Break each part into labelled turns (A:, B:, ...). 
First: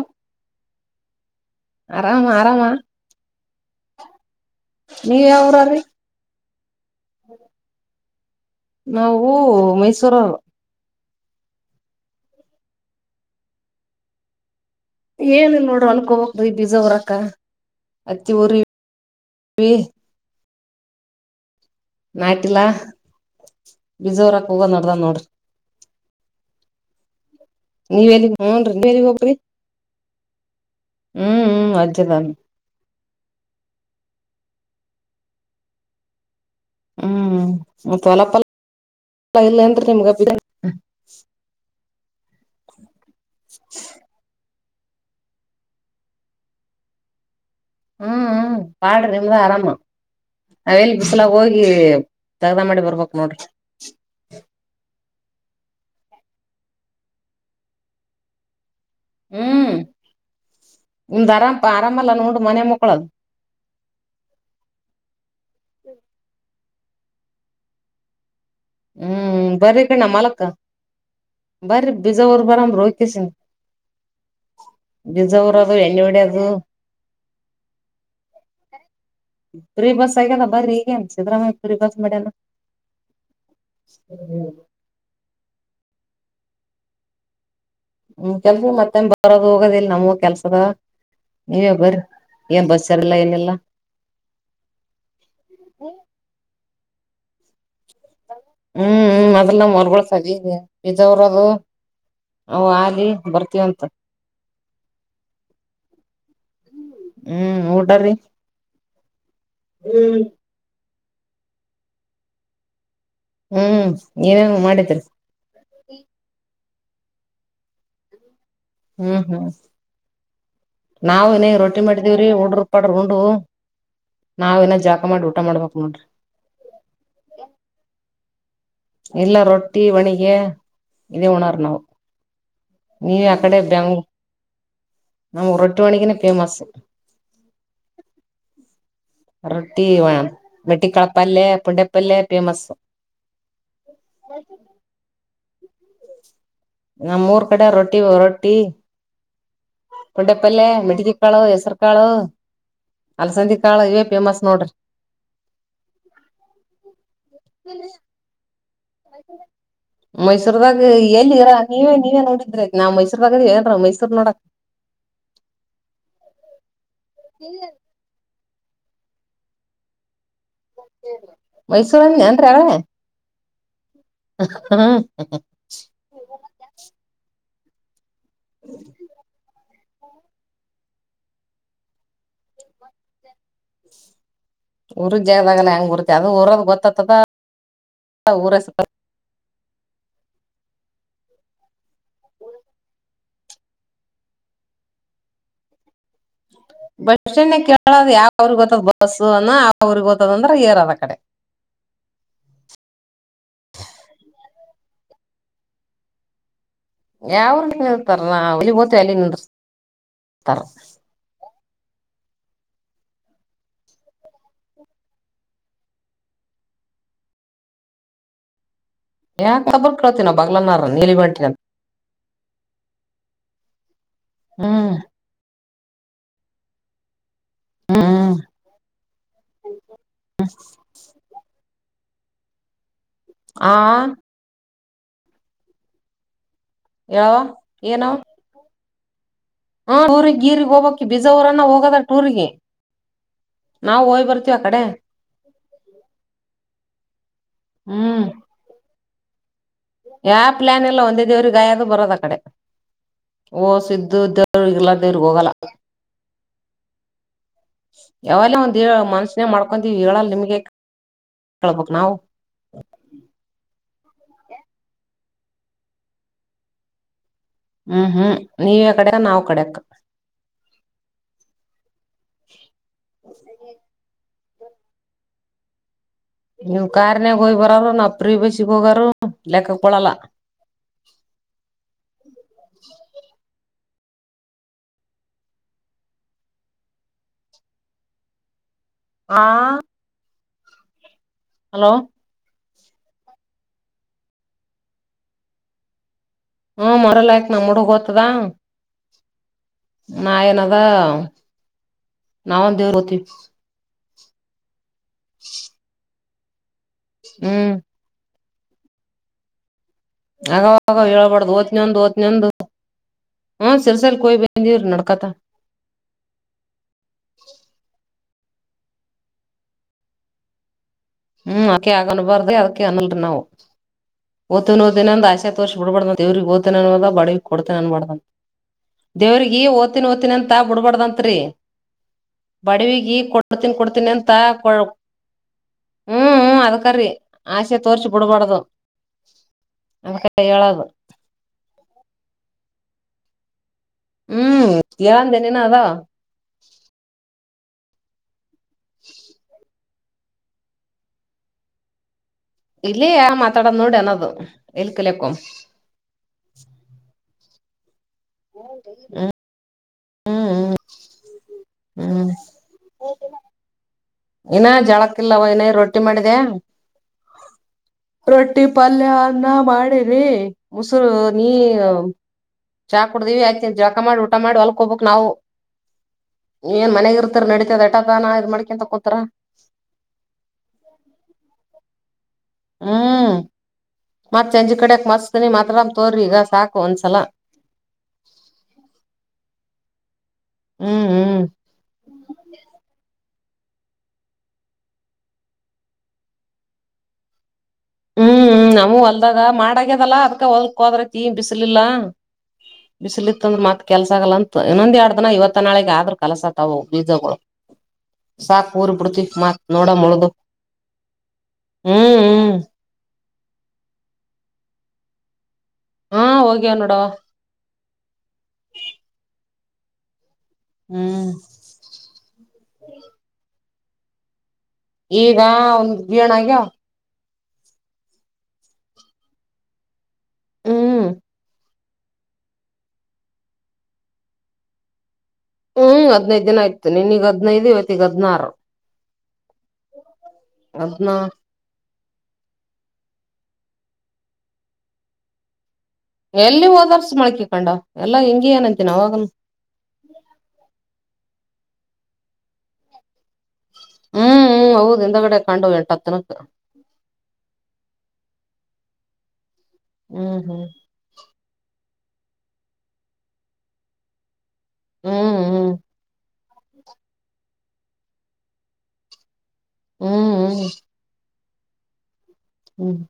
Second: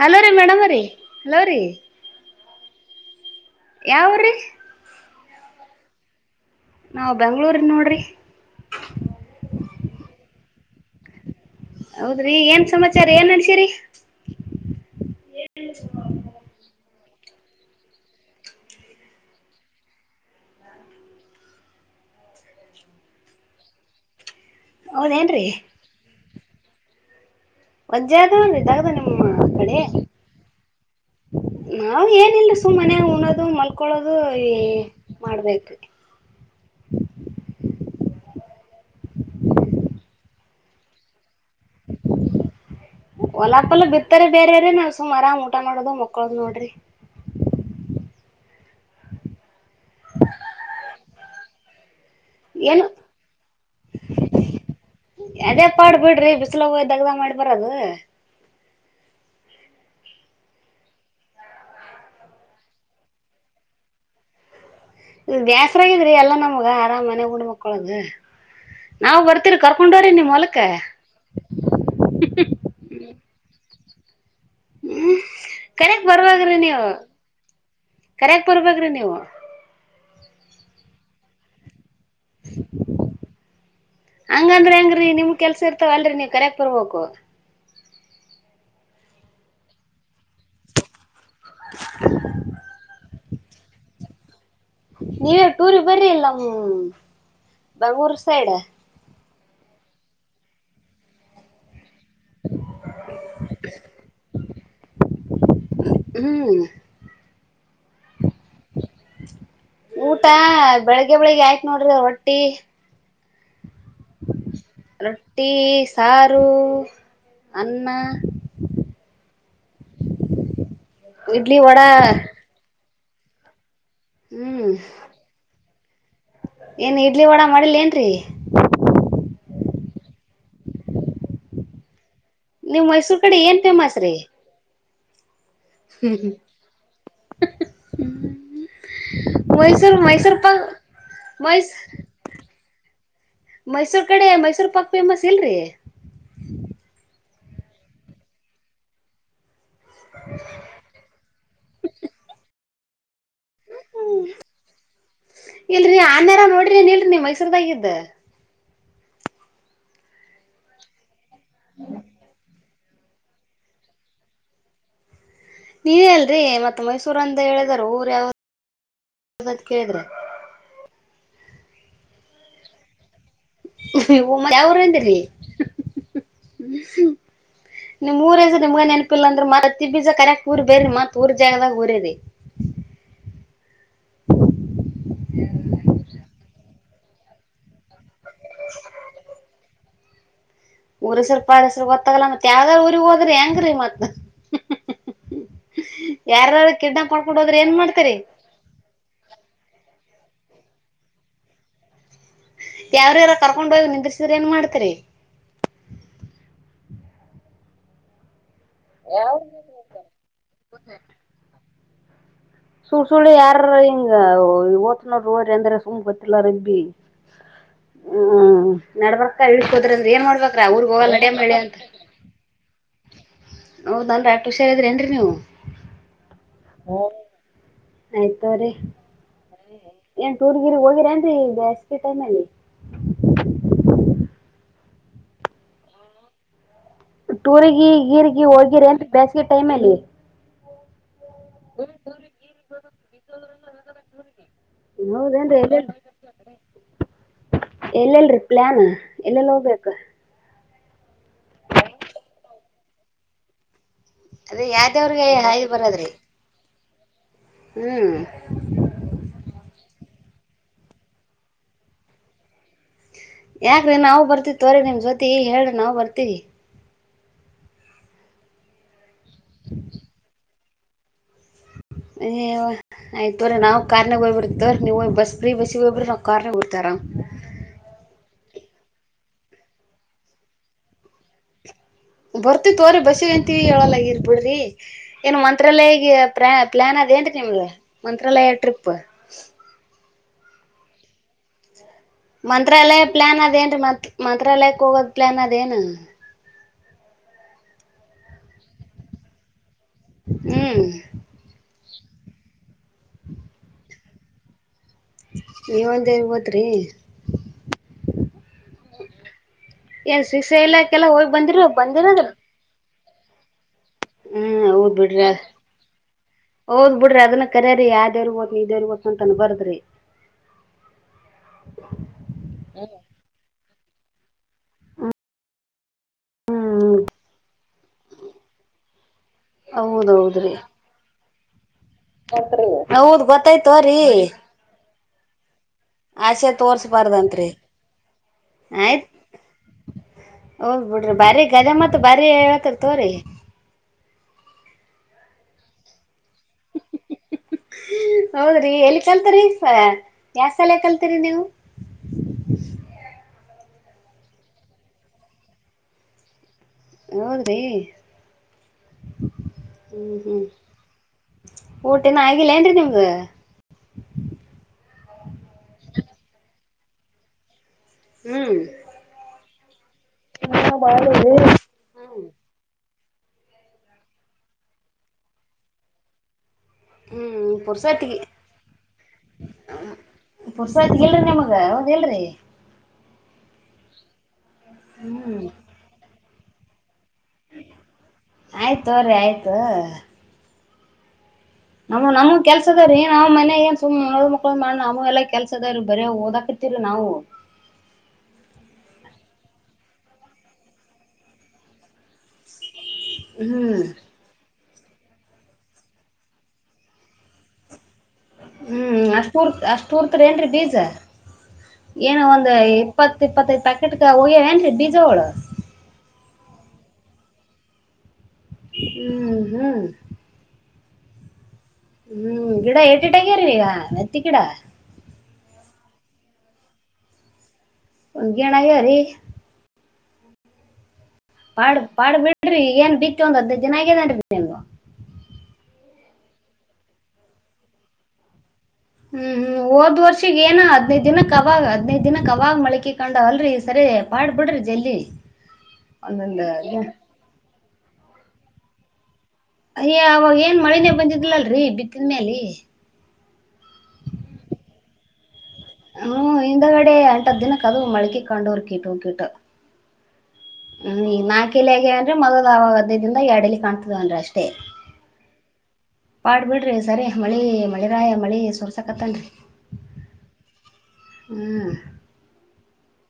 A: hello ರೀ madam ರೀ hello ರೀ
B: ಆರಾಮಾ
A: ಯಾವ್ರೀ
B: ನೀವ ಯಾವ್ರ್ರೀ
A: ನಾವು ಬೆಂಗ್ಳೂರ್ ನೋಡ್ರಿ
B: ನಾವು ಮೈಸೂರು ಸರ
A: ಹೌದ್ರಿ ಏನ್ ಸಮಾಚಾರ ಏನ್ ನಡಸಿರಿ
B: ಏನ್ ನೋಡ್ರ ಅನ್ಕೋಬಕ್್ರ ಈ ಬಜವರ ಕ್ಕ ಹತ್ತಿ ಊರಿ ನಾಟಲಾ ಬಿಜೋರಕ್ ಪೂಗ ನದಾ ನೋಡಿ್ರ
A: ಹೌದೇನ್ರರಿ ಮಜ್ಜ
B: ಎಲ್ಲಿಗ್
A: ಆದ
B: ಹೂನ್ರಿ ನೀವ್
A: ಇದಗದ
B: ಎಲ್ಲಿಗ್ ಹೋಗ್ರಿ
A: ನಿಮ್ಮಮ್ಮ ಕಡೆ
B: ಹ್ಮ್ ಹ್ಮ್
A: ನಾಾವ್
B: ಅಜ್ಜದಾನ
A: ಏನಿಲ್ಲ ಸುಮ್ಮನೆ ಕುೋದು ಮಲ್ಕೊಳೋದು ಮಾಡ್ಬೇಕು
B: ಹ್ಮ್ ಮತ್ ಹೊಲಪಲ್ಲ ಹ್ಮ
A: ಒಲಾಪೊಲ್ಲ ಭತ್ತರೆ ಬೇರೆ ನಾವವು ಸುಮಾರ್ ಊಟ ಮಾಡೋದು ಮಕ್ಕಳದ ನೋಡ್ರಿ
B: ಹ್ಮ್ ಹ್ಮ ಪಾಡ ನಿಮ್್ದಾ ಆರಾಮ ಅವೆಲ್ ಬಿಸಲಾಗ ಹೋಗಿ ತಗ್ದ ಮಾಡಿ
A: ಏನು
B: ಬರ್ಬೇಕಕ್ ನೋಡ್ರಿ
A: ಅದೇ ಪಾಡ್ ಬಿಡ್ರಿ ಬಿಸಿಲು ಹಯ ದಗ್ದ ಮಾಡಿ ಬರದು
B: ಹ್ಮ್ ಒಮ್ದ್ ಅರಾಮ ಆರಾಮಲ್ಲ ನೋ ಮನೆ ಮಕ್ಕಳದು
A: ಇ ದೇಾಸ್ರಾಗಿದ್ರಿ ಎಲ್ಲಾ ನಮ್ಗ ಹ ಮನ ೂಡುಮಕ್ಕಳಗೆ
B: ಹ್ಮ್ ಬರ್ರಿ ಕಣ್ಣ ಮಾಲಕ್ಕ
A: ಹೊಲಕ್ಕ
B: ಬರ ಬೀಜಾವರು ಬರಾಮ ರೋಕಸನ್
A: ಹ್ಮ್
B: ಊರದು ಎಣ್ಣೆ
A: ಕರಕ್
B: ಹೊಡ್ಯದು
A: ಬರ್ವ್ರಿ ನೀವು ಕರಕ್ ಬರ್ಬ್ರಿ ನೀವು
B: ಸಗಲ್ಲ ಬರೀ ಈಗೇನು ಸಿದರಾಮಯುರಿ ಬ ಮೇಡಮ
A: ಹಂಗಂದ್ರ ಹೆಂಗ್ರೀ ನಿಮ್ ಕೆಲ್ಸ ಇರ್ತಾವ ಅಲ್ರಿ ನೀ ಕರಕ್ ಬರ್ಬೇಕು
B: ಹ್ಮ್ ಕೆಲ್ಸ ಮತ್ತನ್ ಬರೋದ ಹೋಗದಿಲ್ ನಮ ಕೆಲ್ಸದ ನೀವೇ ಬರ ಏನ್ ಬಸ್ಸರೆಲ್ಲಾ ಇಲ್ಲಲ್ಲ
A: ನೀವೇ ಟೂರ್ ಬರ್ರಿ ಇಲ್ಲ್ಮ ಬೆಂಗೂರು ಸರ
B: ಲ್ಲ ಮರ್ಗ ಸದ ಇದಜ ಅವರದು ಆಲಿ ಬರ್ತೀವಂತ
A: ಹ್ಮ್
B: ಹ್ಮ್ ಊಟ್ರೀ
A: ಊಟ ಬೆಳಿಗ್ಗೆ ಬೆಳಿಗ್ ಆಯತ ನೋಡ್ರಿ ಹೊಟ್ಟಿ
B: ಏನೇನ್ ಮಾಡಿದ್ರಿ
A: ರೊಟ್ಟಿ ಸಾರು ಅನ್ನ
B: ಹ್ಮ್ ಹ್ಮ್ ನಾವವು
A: ಇಡ್ಲಿ
B: ರೋಟಿ
A: ವಡಾ
B: ಮಾಡಿದೀವ್ರೀ ಹುಡ್್ರರುಪ ಉಂಡ ನಾವ್
A: ಹ್ಮ್
B: ನ್ ಜಾಕ ಮಾಡಿ ಊಟ ಮಾಡ್ಬೇಕ ಒಫನ್
A: ಏನ್ ಇಡ್ಲಿ ವಡಾ ಮಾಡಿಿಲ್ಲ ಏನ್ರರಿ
B: ಇಲ್ಲ ರೊಟ್ಟಿ ಒಣಿಗೆ ಇದೇ ಉಣರ್ ನಾವು
A: ನೀವ್ ಮೈಸೂರ್ ಕಡೆ ಏನ್ ಫೇಮಸ್ ರೀ
B: ನಾಮ್ಮ ಉರಟ್ಟ ಮಣಿಕನ ಫೇಮಸ್ ರೊಟ್ಟಿ
A: ಮೈಸೂರ್
B: ವ
A: ಮೈಸೂರ್ ಪಾಕ್
B: ರೊಟ್ಟಿ ಕಳಪಲ್ಲೇ
A: ಮೈಸ್
B: ಪಂಡೆಪ್ಪಲ್ಲೇ ಬಸ್
A: ಮೈಸೂರ್ ಕಡೆ ಮೈಸೂರ್ ಪಾಕ್ ಫೇಮಸ್ ಇಲ್ರರಿ
B: ನಮ್ಮ್ ಮೂರ್ ಕಡೆ ರೊಟ್ಟಿ ರೊಟ್ಟಿ ಪೊಂಡೆ ಪಲ್ೆ ಮಿಡಿದಕ್ಕಾಳು ಹೆಸರುಕಾಳು
A: ಹ್ಮ ಇಲ್ರಿ ಆನೇಾರ ನೋಡ್ರಿ ನೀನ್ ಇಲ್ರಿ ನೀ ಮೈಸೂರ್ದಾಗಿದ್ದ
B: ಮೈಸೂರುದಾಗ ಎಲ್ಲಿದರಾ ನೀವೇ ನೀವೇ ನೋಡಿದ್ರೆ ನಾವ್ ಮೈಸೂರ್ದಾಗದೀ ಏನ್ರ ಮೈಸೂರ್ ನೋಡ
A: ನೀವ ಅಲ್ರರಿ ಮತ್ತತ್ ಮೈಸೂರ ಅಂತ ಹೇಳಿದಾರ ಊರ ಯಾವ ಕಿದ್ರೆ
B: ಮೈಸೂರ ಾನ್ ರಟ್ರಾವಳೆ
A: ಮ ಅವರುಂತರಿ ನಿಮ್ಊರ ಹೆಸ ನಿಮ್ಗೆ ನೆನಪಿಲ್ಲಂದ್ರ ಮೆ ಬೀಜ ಕರಯಕ್ ಊರ್ ಬೇ್ರ ಮತ್ ಊರ್ ಜಾಗದಾಗ ಊರ ಇದೆ
B: ಉರು ಜದಾಗಲ್ಲ ಹೆಂಗ ಕುತಿ ಅ ಉರ ಗೊತ್ತ ತದ ಹ ಊರಸಪ
A: ಊರಸರು ಪಾರಸರು ಗೊತ್ತಾಗಲ್ಲ ಮತ್ತ ಯಾವ್ದಾರ್ ಊರಿಗ್ ಹೋಗದ್ರಿ ಹೆಂಗ್ರೀ ಮತ್ತ
B: ಬಸ್ ಸ್ಟ್ಯಾಂಡ್ ಕೇಳದ ಯಾವ ಅವ್ರಗ್ ಗೊತ್ತದ್ ಬಸ್ ಅ್ರಿಗೆ ಗೊ ಂದ್ರೆ ಏರ್ ಅದ ಕಡೆ
A: ಯಾವ್ರಾರ ಕರ್ಕೊಂಡ್ ಹೋಗಿ ನಿಿದ್ರಿಸಿದ್ರ ನ್ ಮಾಡ್ತರಿ
B: ಯಾವ್ರೇಳ್ತಾರ ನ ಅಲ್ಲಿ ತ ಅಲ್ಲಿ ನ ತರ
A: ಸುಳ್ ಸುಳ ಯಾರ ಹಿಂಗ ಓತ್ನೋ ೋರಿ ಅಂದ್ರ ಸುಮ್ ಗೊತ್ತಿಲ್ಲ ರಗ್ಬಿ ಹ್ಮ ನಡ್ಬಕ್
B: ಯಾಕ
A: ಇಳ್ಕೋದ್ರ
B: ತಬ್ಬರ್
A: ಅ್ರ ಏನ್
B: ಕೇಳ್ತಿವಿ ನಾವ್
A: ಮಾಡ್ಬೇಕ್ರ
B: ಬಗ್ಲನಾರ
A: ಅವ್ರಗ್ ಹೋಗ
B: ನೀಲಿ ಬಂಟಿ
A: ನಡ್ಯಂಬಳಿ ಅಂತ ಹೌದಲ್ರರಿ ಆಷ್ಟ ಹುಷಾರಿದ್ರರಿ
B: ಹ್ಮ್
A: ಏನ್ರರಿ ನೀವು ಹ್ಮ
B: ಹ್ಮ್
A: ಆಯ್ತೋ್ರೀ ಏನ್ ಟೂರ್ ಗಿರಿ ಹೋಗಿರ ಅಂತ ಹೇಿದೆ ಕಟ ಮಲ್ಲಿ
B: ಹಾ ಹೇಳವ
A: ಟೂರಿಗೆಿ
B: ಏನೋ
A: ಗೀರಿಗೆ ಹೋಗಿರಿ ಅಂತ
B: ಹ ಗರು ಹ ಬಿಜಾವಊರನ್ನ ಹೋಗದ್ರ ಟೂರ್ಗೆ ನಾವವು ಹಯ್ ಬರ್ತೀವಿ ಆ ಕಡೆ
A: ಹೌದೇನ್ರಿ ಎಲ್ಲೆಲ್
B: ಹ್ಮ್
A: ಎಲ್ಲೆಲ್ರಿ ಪ್ಲಾನ್ ಎಲ್ಲೆಲ್ಲಿ ಹೋಗ್ಬೇಕು
B: ಯಾವ ಪ್ಲಯಾನ್ ಇಲ್ಲ ಒಂದೇ ದೇವ್ರ ಗಾಯದು ಬರೋದ ಆ ಕಡೆ ಓ ಸಿದ್ದ ಇದು
A: ಅದೇ
B: ದವಗೆಲ್ಲ ದೇರ್ಗ
A: ಯಾವ್ದೇವ್ರಿಗೆ
B: ಹೋಗಲ್ಲ
A: ಹಾಯ್ ಬರದ್ರಿ ಹ್ಮ್
B: ಯಾವಲ್ಲ ಒಂದ ದೇವ ಮನ್ಸನೇ ಮಾಡ್ಕೊ ಹೇಳ ನಿಮಗೆ ಕೇಳ್ಬಕ್ ನಾವು
A: ಯ ನವು ಬರ್ತಿವ್ರ ನಿ್ ಜೊ ಹೇಳ ನಾವು ಬರ್ತೀವಿ
B: ಹ್ಮ್ ಹ್ಮ್ ನೀವ ಯ ಕಡೆ ನಾವು ಕಡೆಕ್ಕ
A: ಏ ಆಯ್ತ ಬರ ನಾವು ಕಾರ್ನಾಗ ಹಯ್ಬಿರ್ತವಿ ಇ ನೀವು ಬಸ್ ಬ್ರಿ ಬಸ್ ಇಬ್್ರ
B: ನೀವ್ ಕಾರಾರ್ನಾಗ ಹಯ್ ಬರ್ರರು ನಪ್ರಿ ಬ ಇಚ್ಚಿಿಕಗಾರ ಲೆಕ್ಕಕ ಪಡಲ್ಲ
A: ಬರ್ತಿ ತೋ್ರರಿ ಬಸ್ಸಿಗೆ ಅಂತೀವಿ ಹೇಳಲ್ಲಗ ಇರ್ಬಿಡ್ರಿ ಏನು ಮಂತ್ರಾಲಯಗೆ ಪ್ರಾ ಪ್ಲಾನ್ ಅದ ಏನ್ರಿ ನಿಮಗೆ ಮಂತ್ರಾಲಯ ಟ್ರಿಪ್
B: ಹ ಹಲೋ
A: ಮಂತ್ರಾಲಯ ಪ್ಲಾ ಅದೇನ್ ರೀ ಮತ್ ಮಂತ್ರಾಲಯಕ್ಕೆ ಹೋಗೋದ್ ಪ್ಲಯಾನ್ ಅದೇನು
B: ಹಾ ಮರಲ್ಯಕ್ ನ ಮೂಡುಗ ಹೋತದ ನಾಯನದಾ
A: ಹ್ಮ್
B: ನಾವ ದೇವ್ರತಿ
A: ನೀವ ಒಂದ ಗೊತ್ತ ತ್ರ್ರೇ
B: ಹ್ಮ್
A: ಏನ್ ಶಕ್ಷೆ ಇಲ್ಲಾ
B: ಆಗವಾಗ
A: ಕೆಲ್ಲ ಹೋಗಿ
B: ಹೇಳ್ಬಾರ್ದು
A: ಬಂದಿರ
B: ಓತ್ನೊಂದ್
A: ಬಂದಿರದ
B: ಓತ್ನೊಂದು ಹ್ಮ್ ಸಿರ್ಸಲ್ಕ್ ಹೋಗಿ
A: ಹ್ಮ್
B: ಬಂದಿವ್ರಿ
A: ಹೌದ್
B: ನಡ್ಕತ
A: ಬಿಡ್ರಿ ಹೌದ್ ಬಿಡ್ರಿ ಅದನ್ನ ಕರ್ಯರಿ ಯಾವ್ದ್ಯವ್ರ ನೀೇನ್ ಗೊತ್ತಂತಾನ ಬರ್ದ್ರಿ
B: ಹ್ಮ್ ಅದಕ ಆಗ ಅನ್ಬಾರ್ದ ಅದಕ್ಕೆ ಅನ್ಲ್ರಿ ನಾವು ಓ್ಿನ ಓದಿನ ಅಂದ ಆಸ್ಯಾತ್ ವರ್ಷ ಬಿಬಡ್ದ ಇವ್ರಿಗೆ ದ್ನ ಅನ್ ಅ ಬಡಿಗ್ ಕೊಡ್ತೇ ಅನ್ಬಡ್ದ ದೇವ್ರಿಗೆ ಓ್ತಿನ ್ತಿನಿ ಅಂತ
A: ಹೌದೌದ್ರಿ
B: ಬಿಡ್ಬಾರಡ್ದತ್ರಿ ಬಡವಗ
A: ಹೌದ್
B: ಕೊಡ್ತೀನ್ಿ
A: ಗೊತ್ತಾಯ್ತೋರಿ
B: ಕೊಡ್ತೀನಿ ಅಂತ ಕೊ ಹ್ಮ್
A: ಆಸೆ
B: ಹ್ಮ್ ಅದಕರಿ
A: ತೋರ್ಸ್ಬಾರ್ದತ್ರಿ
B: ಆಸೆ ತೋರ್ಸಿ ಬಿಡ್ಬಾರ್ದು
A: ಆಯ್ತ್
B: ಅದಕ ಹೇಳದು
A: ಹದ್ ಬಿಿಡ್ರಿ ಬರಿ ಗದೆ ಮತ್ತ ಮ ಬಾರಿ ಹೇಳಕದ ತೋರಿ
B: ಹ್ಮ್ ಾಂತೆನನದಾ
A: ಹ್ಮ್ ಹೌದ್ರಿ ಎಲ್ಲಿ ಕಲ್ತ್ರಿ ಯಾವ ಸಲ ಕಲ್ತೀರಿ ನೀವು
B: ತಡನ್ನಡನದು ಎಏಲ್ಕಲಕ್ಕ
A: ಹ್ಮ ರೀ
B: ಹ್ಮ
A: ಹ್ಮ್ ಹ್ಮ್ ಊಟಿನ
B: ಹ್ಮ್
A: ಆಗಿಲ್ಲ ಏನ್ರಿ ನಿಮ್ದ
B: ಇನ ಜಳಕ್ ಇಿಲ್ಲವ ಇನ ರೊಟ್ಟಿ ಮಾಡಿದೆ
A: ಹ್ಮ್
B: ರೊಟ್ಟಿ ಪಲ್ಯ ನ ಮಾಡಳೆ ರ ಉಊಸರು ನೀ ಚಾ ಕುಡ್ದಿವವಿ ಆಯ್ತ ಜಾಕಾ ಮಾಡಿ ಊಟ ಮಾಡಿ ಹೊಲ್ಕ್ ಹೋಗಬಕ್ ನಾವು ಏನ್ ಮನೆಗ ಇರ್ತರ್ ನಡಿತತದ ಎಟಕ ನಾ ಇದ್ ಮಡಕಂತ
A: ಪುಸತ್ ಹೇಳರಿಿ ನಿಮಗ ಹೇಳರಿ
B: ಹ್ಮ್ ಮತ್ತತ್ ಅಂಜಿ ಕಡೆಕ್
A: ಹ್ಮ್
B: ಮಸ್ತಿನನಿ ಮಾತ್ರ್ ತೋರರಿ ಈಗ ಸಾಕು ಒಂದ್ಸಲ
A: ಆಯ್ತ ಅವ್ರೀ ಆಯ್ತು
B: ಹ್ಮ್ ಹ್ಮ್
A: ನಮ್ಮ ನಮ ಕೆಲ್ಸದ ರ ನಾ್ ಮನ ಏನ್ ಸುಮ್ ಮಳ ಮಕ್ಳು ಮಾಡ ನವು ಎಲ್ಲಾ ಕೆಲ್ಸದರು ಬರೇ ಓದಾಕರ್ತಿರು ನಾವು
B: ಹ್ಮ್ ಹ್ಮ್ ನಮವು ಹೊಲ್ದಾಗ ಮಾಡಗ್ಯದಲ್ಲಾ ಅದ್ಕ ಹೊಲ್ಕ್ ಹೋದ್ರತಿೀ ಬಿಸಲಿಲ್ಲಾ ಬಿಸಿಲಿತ್ತ ಅಂದ್ರ
A: ಹ್ಮ್
B: ಮತ್ ಕೆಲ್ಸ ಆಗಲ್ಲ ಅಂತ ಇನ್ನೊಂದ್ ಎಡ್ದನ ಇವತ್ತ ನಾಳಗ್ ಆದ್ರರು ಕೆಲಸ ತಾವ ಬೀಜಗಳು ಸಾಕು ಊರ್
A: ಹ್ಮ್
B: ಬಿಡ್ತಿ
A: ಅಷ್ಟೂರ್
B: ಮತ್ ನೋಡ ಮುಳ್ದ
A: ಅಷ್ಟೂರ್ತರಿ ಏನ್ರಿ ಬೀಜ
B: ಹ್ಮ್ ಹ್ಮ್
A: ಇಪ್ಪಪ್ಪತ್ತ ಪ್ಯಾಕೆಟ್ನ್ ಬಿಜೋಳ
B: ಹೋಗನ್ನೋಡಾ
A: ಹ್ಮ್ ಹ್ಮ್
B: ಹ್ಮ್
A: ಹ್ಮ್ ಗಿಡ ಏಟಿಟಾಗ್ಯ್ರಿ ಈಗ ನತ್ತಿಕಡಾ
B: ಈಗ ಒಂದ್ ಬೀಣಾಗ್ಯ
A: ಒಂಗಣ ಅ್ರೀ
B: ಹ್ಮ್
A: ಪಾಡ್ ಪಾಡ್ ಬಿಡ್ರಿ ಏನ್ ಬಿಕ್ಕ ಒಂದು್ ಹರ್ಧ ದಿನ ಆಗ್ಯದನ್ ನಿು
B: ಹ್ಮ್ ಹದ್ನೈದ್ ದಿನ ಆಯ್ತು ನಿನ್ೀಗ್ ಹದ್ೈದು ಇವತ್ತ ಈಗ ಹದ್ನಾರು
A: ಹ್ಮ್ ಹ್ಮ್ ಹದ್ ವರ್ಷಗ ಏನ ಹದ್ೈದ
B: ಹದ್ನಾ
A: ದಿನಕ್ಕಕ್ ಅವಾಗ ಹದ್ೈದ್ ದಿನಕ್ಕ ಅವಾಗ ಮಳಕಿಕೆ ಕಾಣ ಅಲ್ರರಿ ಸರಿ ಮಾಡಾಡ್ಬಿಡ್ರಿ ಜಲ್ಲಿ
B: ಎಲ್ಲಿ ಓದಾರ್ಸ ಮಾಡಕ ಕೊಂಡ ಎಲ್ಲಾ ಹಂಗ ಅನಂತಿನ ಹೋಗ
A: ಅಯ್ಯ ಅವವಾಗ ಏನ್ ಮಳೆನೆೇ ಬಂದಿದ್ದ ಇಗ್ಲಲ್ರರಿ ಬಿತ್ತಿದ ಮೇಲಿ
B: ಹ್ಮ್ ಹ್ಮ ಹೌದು ಎಂದ ಕಡೆ
A: ಹ್ಮ್ ಹಿಂದಗಡೆ ಅಂಟದ್ ದಿನಕ್ಕೆದು ಮಳಿಕ ಕಾೊಂಡುೋ ಕಿಟು ಹ ಕಿಟ ಹ್ಮ್ ಈ ನಾಕಲ ಅಂದ್ರೆ ಮೊದಲ ಆ ಅದದಿಂದ ಎರಡಲ್ಲಿ ಕಾಣ್ತದವ ಅಂದ್ರೆ ಅಷ್ಟೇ
B: ಹ್ಮ್ ಹ್ಮ್
A: ಪಾಡ್ಬ ಬಿಡ್ರರಿ ಸರಿ ಮಳೆ ಮಳೆ ರಾಯ ಮಳಿ ಸೋರ್ಸಕತ್ತೇನ್ೀ
B: ಹ್ಮ್ ಹ್ಮ್
A: ಹ್ಮ್
B: ಹ್ಮ್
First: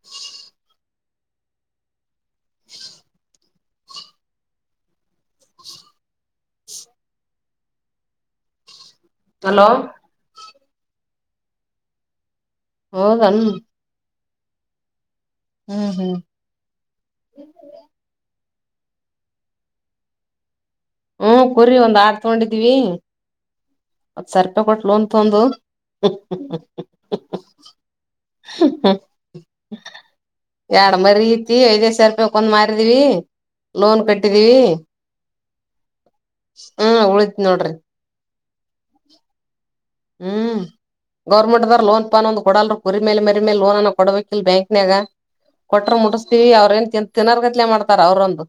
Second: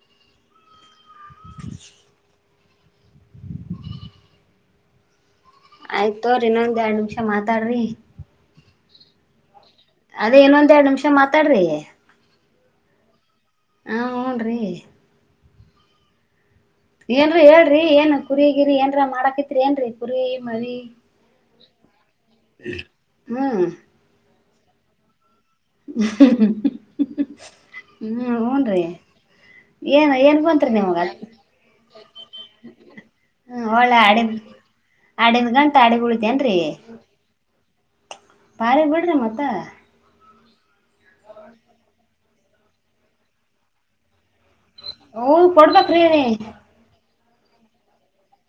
A: ಆಯ್ತೋ್ರರಿ ಇನ್ನೊಂದ್ ಎರಡ್ ನಿಮಿಷ ಮಾತಾಡ್ರಿ
B: ಹಲೋ
A: ಅದ ಇನ್ನೊಂದೆರಡ್ ನಿಮಿಷ ಮಾತಾಡ್ರಿ
B: ಹೌದನ್
A: ಹೋನ್್ರೀ
B: ಹ್ಮ್ ಹ್ಮ್
A: ಏನ್ರು ಹೇಳ್ರಿ ಏನ್ ಕುರಿ ಹರಿ ಏನ್ರ ಮಾಡಕತ್ರಿ ಏನ್ರೀ ಕುರಿ ಮರಿ
B: ಹ್ಮ್ ಕುರ್ರಿ ಒಂದ್ ಆಡ್ ತಗೊಂಡಿದೀವಿ
A: ಹ್ಮ್
B: ಒತ್ಸರ್ ತಕಟ್ಟ ಲೋನ್ ತಂದು
A: ಹ್ಮ ಹನ್ರಿ ಏನ್ ಏನ್ ಬಂತರಿ
B: ಎರಡ್
A: ನಿಮ್ಗ
B: ಮರಿ ಐತಿ ಐದೈದ್ ಸಾವಿರ ರೂಪಾಯಿ ಒಂದ್ ಮಾರಿದೀವಿ
A: ಹ ಒಳ್ಳೆ
B: ಲೋನ್
A: ಅಡ
B: ಕಟ್ಟಿದೀವಿ
A: ಅಡಿನ್ ಗಂಟೆ ಆಡಿಬಳತೇನ್ರೀ
B: ಹ್ಮ್ ಉಳಿತ್ ನೋಡ್ರಿ
A: ಬಾರ ಬಿಡ್ರಿ ಮತ್ತ
B: ಹ್ಮ್ ಗೌರ್ಮೆಂಟ್ ದಾರ ಲೋನ್ ಪನ್ ಒಂದು ಕೊಡಲ್ರು ಕುರಿ ಮೇಲೆ ಮರಿ ಮೇಲೆ ಲೋನನ್ನ ಕೊಬೇಕು ಲ್ ಬ್ಯಾಂಕ್ನಾಗ
A: ಹೂ
B: ಕೊಟ್ರ
A: ಕೊಡ್ಬೇಕ್ರಿ
B: ಮುಡಿಸಸ್ತೀವಿ ಅವ್ರ ಏನ್ ತಿಂತ ತಿಿನರ್ಗಟ್ಲೆ ಮಾಡ್ತಾರ ಅವ್ರೊಂದು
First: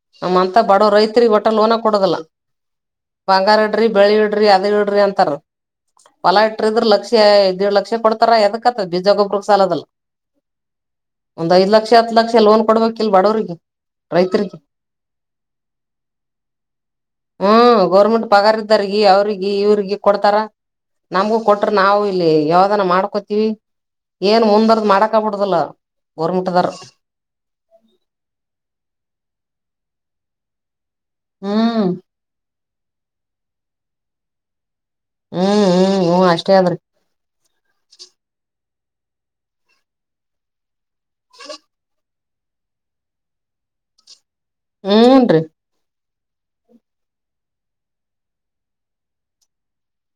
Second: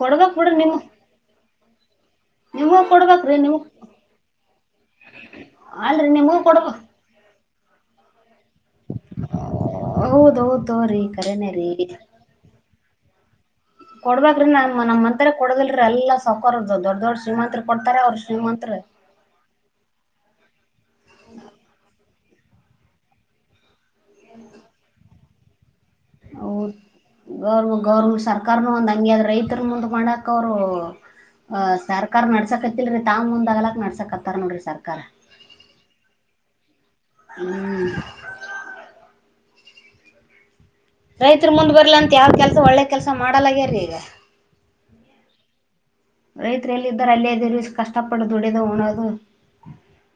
A: ಕೊಡ್ಬೇಕ್ ಬಿಡ್ರಿ
B: ನಮ್ಮಂತ
A: ನಿಮ್
B: ಬಡೋ ರೈತ್ರಿ ಒಟ್ಟ ಲೋನ ಕೊಡುದಲ್ಲ
A: ನಿಮಗೂ ಕೊಡ್ಬೇಕ್ರಿ ನಿಮ್
B: ಬಂಗಾರಡ್ರಿ ಬೆಳಿ ಇಡ್ರಿ ಅದ ಇಡ್ರಿ ಅಂತಾರ
A: ಅಲ್ರಿ
B: ಹೊಲ
A: ನಿಮಗೂ ಕೊಡ್ಬ
B: ಇಟ್ಟ್ರಿದ್ರ ಲಕ್ಷ್ಯ ಆ ಇದು ಲಕ್ಷ್ಯಡ ತರ ಎದಕತ್ತ ಬೀಜಗೊಬ್ರ ಸಾಲದಲ್ಲ
A: ಹೌದ್ ಹೌದ್ ತೋರಿ ಕರೇನೇ
B: ಒಂದ್ ಐದ
A: ರೀ
B: ಲಕ್ಷ ಹತ್ತು ಲಕ್ಷ ಲೋನ್ ಕೊಡ್ಬೇಕು ಲ್ ಬಡೋರಿಗೆ
A: ಕೊಡ್ಬ್ರೀ ನ ನಮ್ ಮಂತ್ರ ಕೊಡದಲ್ರಿೀ ಎಲ್ಲಾ ಸೌಕರ್ದದು ದೊಡ್ ದೊಡ್ ಶ್ರೀಮಂತರ
B: ಹ್ಮ್
A: ಕೊಡ್ತಾರ ಅವ್ರ
B: ಗೌರ್ಮೆಂಟ್ ಪಗಾರ
A: ಶ್ರೀಮಂತ್ರ
B: ಇದ್ದಾರ್ಗಿ ಅವ್ರಿಗಿ ಇವ್ರಿಗಿ ಕೊಡ್ತಾರ ನಮ್ಗೂ ಕೊಟ್ರ ನಾವು ಇಲ್ಲಿ ಯಾವ್ದನ ಮಾಡ್ಕೋತೀವಿ ಏನ್ ಮುಂದರ್ದ ಮಾಡಕ ಆಬಿಡುದಲ್ಲ
A: ಹ ಗೌರ್ ಗೌರ್ಂಟ್ ಸರ್ಕಾರನು ಒಂದ್ ಹಂಗ್ಯದ ರೈತರ ಮುಂದ್ಕಕ್ ಅವ ಹ
B: ಹ್ಮ್
A: ಸರ್ಕಾರ ನಡ್ಸಕ ಇಲ್ರಿ ತಂಗ ಮುಂದ ಆಗಲಕ್ ನಡ್ಸಕಕ್ತ್ತಾರ ನೋಡರಿ ಸರ್
B: ಹ್ಮ್ ಹ್ಮ್ ಹ್ಮ್ ಅಷ್ಟೇ ಅದ್ರಿ
A: ಹ್ಮ್ ರೈತರು ಮುಂದ್ ಬರ್ಲಂತ ಯಾವ್ ಕೆಲ್ಸ ಒಳ್ಳೆ ಕೆಲ್ಸ ಮಾ ಡಲಗ್ಯ್ರೀ ಈಗ
B: ಹೂನ್
A: ರೈತರು ಎಲ್ಲಿದ್ದರ ಅಲ್ಲೇ ದ ಕಷ್ಟಪಟ್ಟು ದುಡದು ಉಣೋದು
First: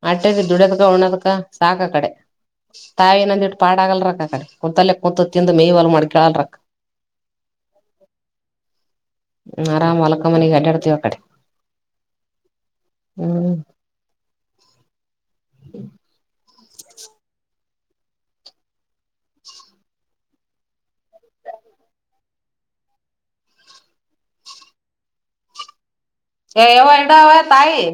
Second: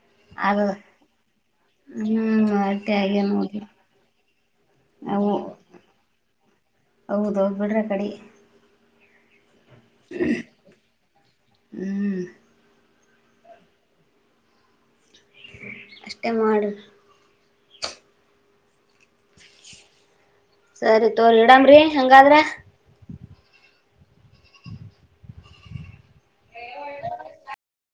B: ಆಟ್ಟದ ದುಡ್ಯದ್ಕ ಉಣ್ಣದಕ ಸಾಕ ಕಡೆ
A: ಹ್ಮ್ ಅಟ್ಟೆ ಆಗ್ಯ
B: ತಾವಿಿನಂದ ಇಿಟ್ಟ
A: ನೋಡಿ
B: ಪಾಡ ಆಗಲ್ರಕ್ಕ ಆ ಕಡೆ ಕುೂತಲೆ ಕುೂಂತು
A: ಅವು
B: ತಿಂದು ಮೇಯ್ವಲ್ ಮಾಡ್ಕೇಳಲ್ರಕ್ಕ
A: ಹೌದೌದ್ ಬಿಡ್ರಿ ಆ ಕಡಿ
B: ್ಮ ಆರಾಮ್ ಒಲಕ ಮನಿ ಗಡ್ಡೆ ಅಡ್ತೀ ಅ ಕಡೆ
A: ಹ್ಮ್
B: ಹ್ಮ್
A: ಅಷ್ಟೇ ಮಾಡಿ ಸರಿ ತೋರಿ ಇಡಾಮ್ರರಿ ಹಂಗಾದ್ರ
B: ಎವ ಡ ಅವ ತಾಯಿ